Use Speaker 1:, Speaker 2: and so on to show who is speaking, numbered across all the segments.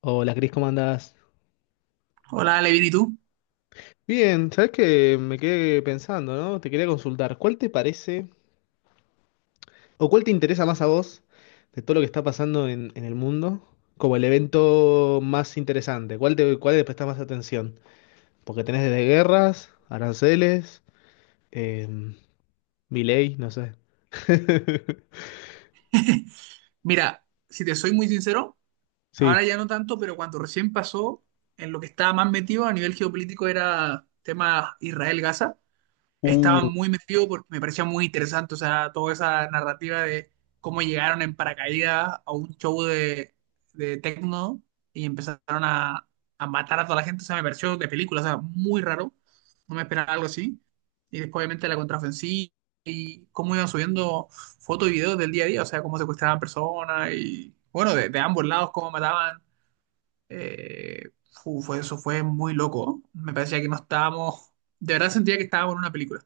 Speaker 1: Hola, Cris, ¿cómo andás?
Speaker 2: Hola, Levin, ¿y tú?
Speaker 1: Bien, sabes que me quedé pensando, ¿no? Te quería consultar, ¿cuál te parece o cuál te interesa más a vos de todo lo que está pasando en el mundo como el evento más interesante? ¿Cuál le prestás más atención? Porque tenés desde guerras, aranceles, em, Milei, no sé.
Speaker 2: Mira, si te soy muy sincero, ahora
Speaker 1: Sí.
Speaker 2: ya no tanto, pero cuando recién pasó, en lo que estaba más metido a nivel geopolítico era tema Israel-Gaza. Estaba
Speaker 1: Uh,
Speaker 2: muy metido porque me parecía muy interesante, o sea, toda esa narrativa de cómo llegaron en paracaídas a un show de techno y empezaron a matar a toda la gente, o sea, me pareció de película, o sea, muy raro, no me esperaba algo así. Y después, obviamente, la contraofensiva y cómo iban subiendo fotos y videos del día a día, o sea, cómo secuestraban personas y, bueno, de ambos lados, cómo mataban. eh, Eso fue muy loco. Me parecía que no estábamos, de verdad sentía que estábamos en una película.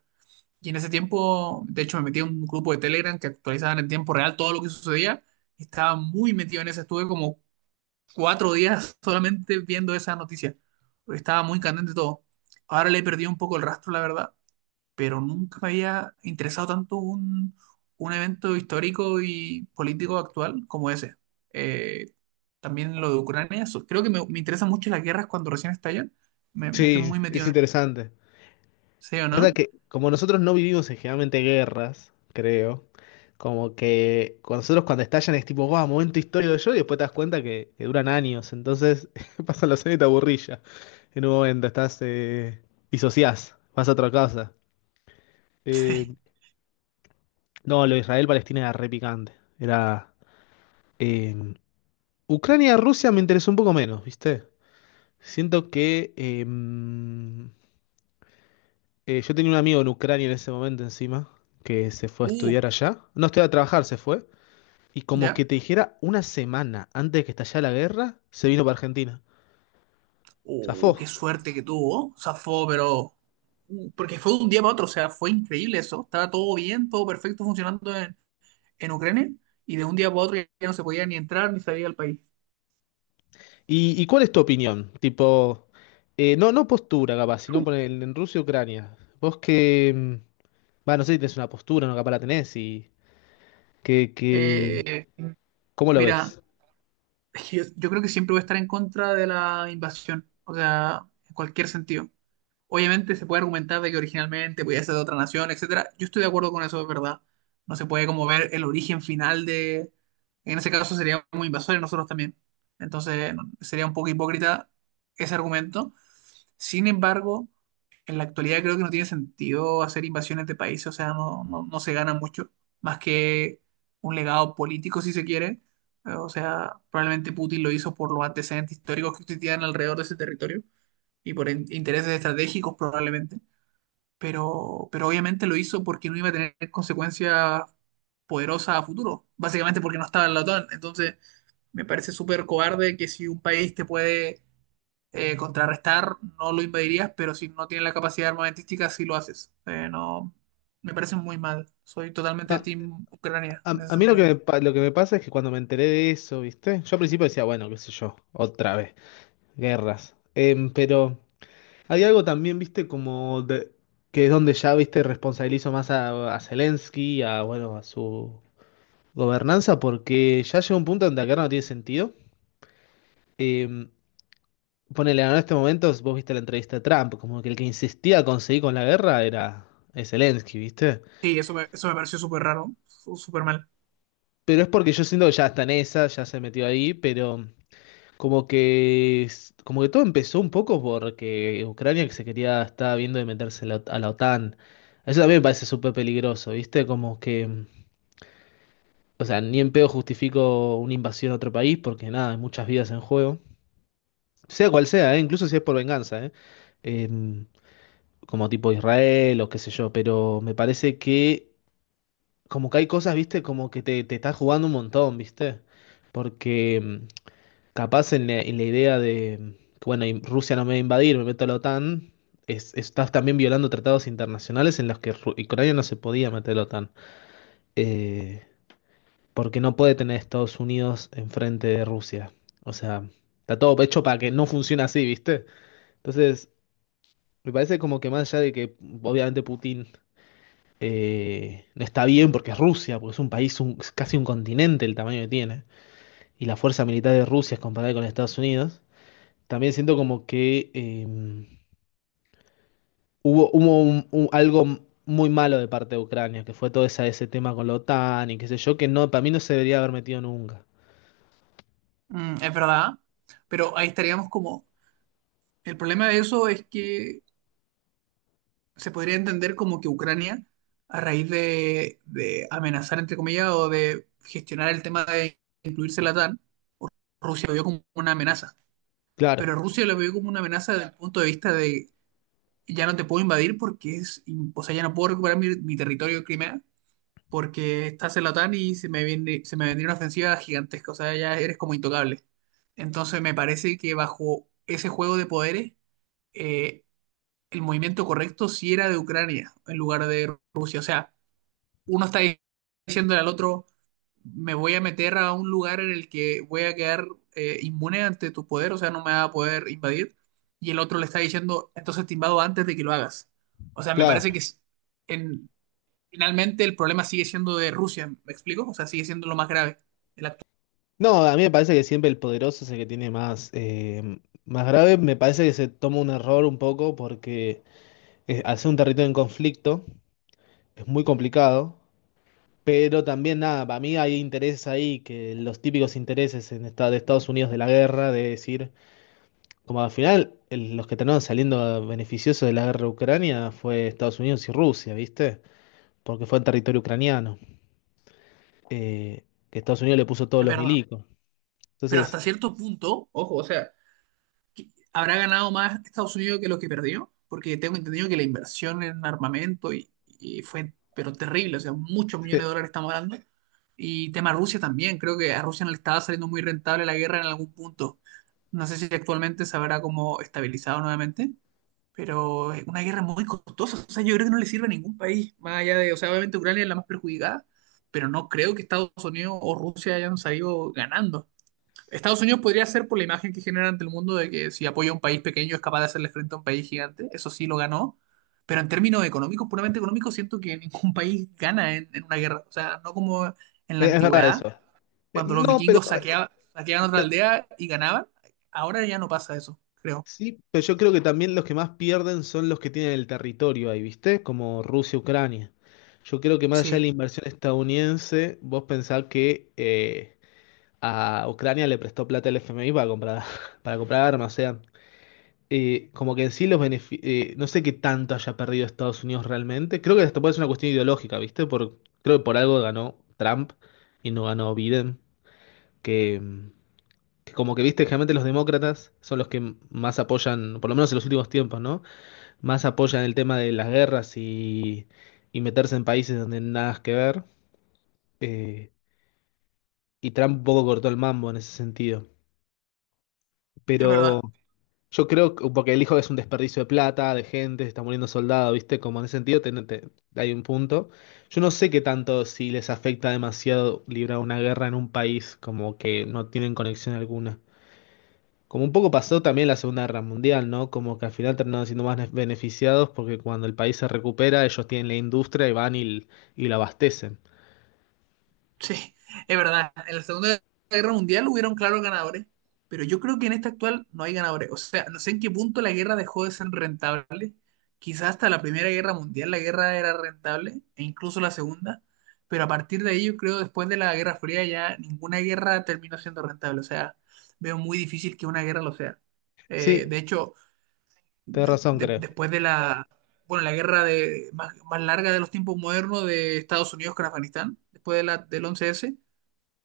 Speaker 2: Y en ese tiempo, de hecho, me metí a un grupo de Telegram que actualizaban en tiempo real todo lo que sucedía. Estaba muy metido en eso. Estuve como 4 días solamente viendo esa noticia, porque estaba muy candente todo. Ahora le he perdido un poco el rastro, la verdad, pero nunca me había interesado tanto un evento histórico y político actual como ese. Eh, También lo de Ucrania. Creo que me interesan mucho las guerras cuando recién estallan. Me estoy
Speaker 1: sí,
Speaker 2: muy metido
Speaker 1: es
Speaker 2: en eso.
Speaker 1: interesante.
Speaker 2: ¿Sí o
Speaker 1: Pasa
Speaker 2: no?
Speaker 1: que como nosotros no vivimos en generalmente guerras, creo, como que con nosotros cuando estallan es tipo, guau, momento histórico de yo, y después te das cuenta que duran años, entonces pasan los años y te aburrís ya. En un momento estás, disociás, vas a otra casa. Eh,
Speaker 2: Sí.
Speaker 1: no, lo de Israel-Palestina era re picante. Era... eh, Ucrania-Rusia me interesó un poco menos, ¿viste? Siento que... eh, yo tenía un amigo en Ucrania en ese momento encima, que se fue a
Speaker 2: Uh,
Speaker 1: estudiar allá. No estudiar a trabajar, se fue. Y como
Speaker 2: ya.
Speaker 1: que te dijera, una semana antes de que estallara la guerra, se vino para Argentina. Zafó.
Speaker 2: Oh, qué suerte que tuvo. Zafó, pero. Mm, porque fue de un día para otro, o sea, fue increíble eso. Estaba todo bien, todo perfecto funcionando en Ucrania, y de un día para otro ya no se podía ni entrar ni salir al país.
Speaker 1: Y cuál es tu opinión? Tipo, no, postura capaz, sino en Rusia y Ucrania. Vos que, va, no sé si tenés una postura, no capaz la tenés y que, que,
Speaker 2: Eh,
Speaker 1: ¿cómo lo
Speaker 2: Mira,
Speaker 1: ves?
Speaker 2: yo creo que siempre voy a estar en contra de la invasión, o sea, en cualquier sentido. Obviamente se puede argumentar de que originalmente podía ser de otra nación, etcétera. Yo estoy de acuerdo con eso, es verdad. No se puede como ver el origen final de... En ese caso sería muy invasores nosotros también. Entonces no, sería un poco hipócrita ese argumento. Sin embargo, en la actualidad creo que no tiene sentido hacer invasiones de países, o sea, no, no, no se gana mucho, más que un legado político si se quiere. O sea, probablemente Putin lo hizo por los antecedentes históricos que existían alrededor de ese territorio y por intereses estratégicos probablemente, pero obviamente lo hizo porque no iba a tener consecuencias poderosas a futuro, básicamente porque no estaba en la OTAN. Entonces, me parece súper cobarde que si un país te puede contrarrestar, no lo invadirías, pero si no tiene la capacidad armamentística, sí lo haces. No, Me parece muy mal. Soy totalmente
Speaker 1: A,
Speaker 2: team Ucrania en ese
Speaker 1: a mí
Speaker 2: sentido.
Speaker 1: lo que me pasa es que cuando me enteré de eso, ¿viste? Yo al principio decía, bueno, qué sé yo, otra vez. Guerras. Em, pero hay algo también, viste, que es donde ya, viste, responsabilizo más a Zelensky, a, bueno, a su gobernanza, porque ya llega un punto donde acá no tiene sentido. Em, Ponele, en este momento, vos viste la entrevista de Trump, como que el que insistía a conseguir con la guerra era es Zelensky, viste.
Speaker 2: Sí, eso me pareció súper raro, súper mal.
Speaker 1: Pero es porque yo siento que ya está en esa, ya se metió ahí, pero... Como que todo empezó un poco porque Ucrania que se quería, estaba viendo de meterse a la OTAN. Eso también me parece súper peligroso, ¿viste? Como que, o sea, ni en pedo justifico una invasión a otro país porque nada, hay muchas vidas en juego. Sea cual sea, ¿eh? Incluso si es por venganza, ¿eh? Em, Como tipo Israel o qué sé yo, pero me parece que como que hay cosas, ¿viste? Como que te estás jugando un montón, ¿viste? Porque... mm, Capaz en la idea de, que, bueno, Rusia no me va a invadir, me meto a la OTAN, estás también violando tratados internacionales en los que Ucrania no se podía meter a la OTAN, eh, porque no puede tener a Estados Unidos enfrente de Rusia. O sea, está todo hecho para que no funcione así, ¿viste? Entonces, me parece como que más allá de que obviamente Putin no está bien porque es Rusia, porque es un país, es casi un continente el tamaño que tiene, y la fuerza militar de Rusia es comparada con Estados Unidos. También siento como que hubo algo muy malo de parte de Ucrania, que fue todo esa, ese tema con la OTAN y qué sé yo, que no, para mí no se debería haber metido nunca.
Speaker 2: Mm, es verdad, pero ahí estaríamos como... El problema de eso es que se podría entender como que Ucrania, a raíz de amenazar, entre comillas, o de gestionar el tema de incluirse en la OTAN, Rusia lo vio como una amenaza.
Speaker 1: Claro,
Speaker 2: Pero Rusia lo vio como una amenaza desde el punto de vista de ya no te puedo invadir porque es, o sea, ya no puedo recuperar mi territorio de Crimea porque estás en la OTAN y se me vendría una ofensiva gigantesca, o sea, ya eres como intocable. Entonces me parece que bajo ese juego de poderes, eh, el movimiento correcto si era de Ucrania en lugar de Rusia. O sea, uno está diciéndole al otro, me voy a meter a un lugar en el que voy a quedar inmune ante tu poder, o sea, no me va a poder invadir. Y el otro le está diciendo, entonces te invado antes de que lo hagas. O sea, me parece que
Speaker 1: claro.
Speaker 2: en- finalmente el problema sigue siendo de Rusia, ¿me explico? O sea, sigue siendo lo más grave. el actual-
Speaker 1: No, a mí me parece que siempre el poderoso es el que tiene más, más grave. Me parece que se toma un error un poco porque al ser un territorio en conflicto es muy complicado. Pero también nada, para mí hay intereses ahí, que los típicos intereses en de Estados Unidos de la guerra, de decir, como al final, los que terminaron saliendo beneficiosos de la guerra de Ucrania fue Estados Unidos y Rusia, ¿viste? Porque fue en territorio ucraniano, eh, que Estados Unidos le puso todos
Speaker 2: es
Speaker 1: los
Speaker 2: verdad.
Speaker 1: milicos.
Speaker 2: Pero hasta
Speaker 1: Entonces,
Speaker 2: cierto punto, ojo, o sea, ¿habrá ganado más Estados Unidos que lo que perdió? Porque tengo entendido que la inversión en armamento y fue, pero terrible, o sea, muchos
Speaker 1: eh,
Speaker 2: millones de dólares estamos hablando. Y tema Rusia también, creo que a Rusia no le estaba saliendo muy rentable la guerra en algún punto. No sé si actualmente se habrá como estabilizado nuevamente, pero es una guerra muy costosa. O sea, yo creo que no le sirve a ningún país, más allá de, o sea, obviamente Ucrania es la más perjudicada, pero no creo que Estados Unidos o Rusia hayan salido ganando. Estados Unidos podría ser por la imagen que genera ante el mundo de que si apoya a un país pequeño es capaz de hacerle frente a un país gigante. Eso sí lo ganó. Pero en términos económicos, puramente económicos, siento que ningún país gana en una guerra. O sea, no como en la
Speaker 1: es verdad
Speaker 2: antigüedad,
Speaker 1: eso.
Speaker 2: cuando los
Speaker 1: No, pero
Speaker 2: vikingos saqueaban otra
Speaker 1: te-
Speaker 2: aldea y ganaban. Ahora ya no pasa eso, creo.
Speaker 1: Sí, pero yo creo que también los que más pierden son los que tienen el territorio ahí, ¿viste? Como Rusia, Ucrania. Yo creo que más allá de la
Speaker 2: Sí,
Speaker 1: inversión estadounidense, vos pensás que a Ucrania le prestó plata el FMI para comprar, para comprar armas, o sea. Como que en sí no sé qué tanto haya perdido Estados Unidos realmente. Creo que hasta puede ser una cuestión ideológica, ¿viste? Por, creo que por algo ganó Trump y no ganó Biden, que, mm, que como que, viste, generalmente los demócratas son los que más apoyan, por lo menos en los últimos tiempos, ¿no? Más apoyan el tema de las guerras y meterse en países donde nada que ver. eh, y Trump un poco cortó el mambo en ese sentido.
Speaker 2: es
Speaker 1: Pero...
Speaker 2: verdad.
Speaker 1: Yo creo, porque el hijo es un desperdicio de plata, de gente, se está muriendo soldado, ¿viste? Como en ese sentido hay un punto. Yo no sé qué tanto si les afecta demasiado librar una guerra en un país, como que no tienen conexión alguna. Como un poco pasó también la Segunda Guerra Mundial, ¿no? Como que al final terminaron siendo más beneficiados porque cuando el país se recupera, ellos tienen la industria y van y la abastecen.
Speaker 2: Sí, es verdad. En la Segunda Guerra Mundial hubieron claros ganadores, pero yo creo que en esta actual no hay ganadores. O sea, no sé en qué punto la guerra dejó de ser rentable. Quizás hasta la Primera Guerra Mundial la guerra era rentable, e incluso la Segunda, pero a partir de ahí yo creo después de la Guerra Fría ya ninguna guerra terminó siendo rentable. O sea, veo muy difícil que una guerra lo sea.
Speaker 1: Sí,
Speaker 2: De hecho,
Speaker 1: tenés razón, creo.
Speaker 2: después de la, bueno, la guerra más larga de los tiempos modernos de Estados Unidos con Afganistán, después de la, del 11-S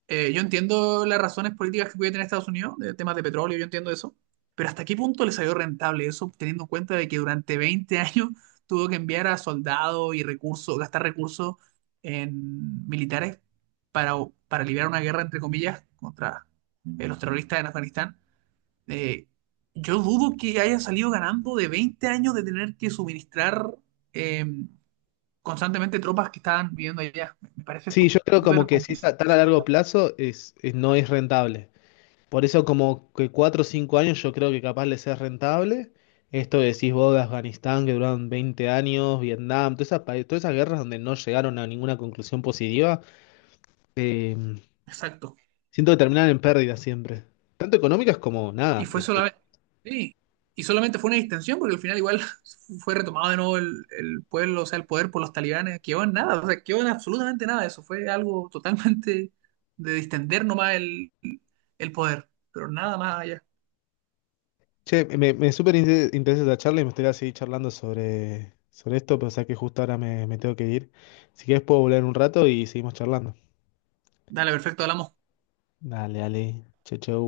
Speaker 2: yo entiendo las razones políticas que puede tener Estados Unidos, de temas de petróleo, yo entiendo eso, pero ¿hasta qué punto le salió rentable eso, teniendo en cuenta de que durante 20 años tuvo que enviar a soldados y recursos, gastar recursos en militares para, para liberar una guerra, entre comillas, contra los terroristas en Afganistán? Eh, yo dudo que haya salido ganando de 20 años de tener que suministrar eh, constantemente tropas que estaban viviendo allá. Me parece
Speaker 1: Sí, yo creo como
Speaker 2: súper
Speaker 1: que si es
Speaker 2: complicado.
Speaker 1: a tan a largo plazo, no es rentable. Por eso como que 4 o 5 años yo creo que capaz les es rentable. Esto que decís vos de Afganistán, que duraron 20 años, Vietnam, todas esas, todas esas guerras donde no llegaron a ninguna conclusión positiva, eh,
Speaker 2: Exacto.
Speaker 1: siento que terminan en pérdidas siempre. Tanto económicas como
Speaker 2: Y
Speaker 1: nada.
Speaker 2: fue solamente, sí, y solamente fue una distensión porque al final igual fue retomado de nuevo el pueblo, o sea, el poder por los talibanes, quedó en nada, o sea, quedó en absolutamente nada, eso fue algo totalmente de distender nomás el poder, pero nada más allá.
Speaker 1: Che, me súper interesa esta charla y me gustaría seguir charlando sobre esto, pero sé que justo ahora me tengo que ir. Si querés puedo volver un rato y seguimos charlando.
Speaker 2: Dale, perfecto, hablamos.
Speaker 1: Dale. Chau, chau.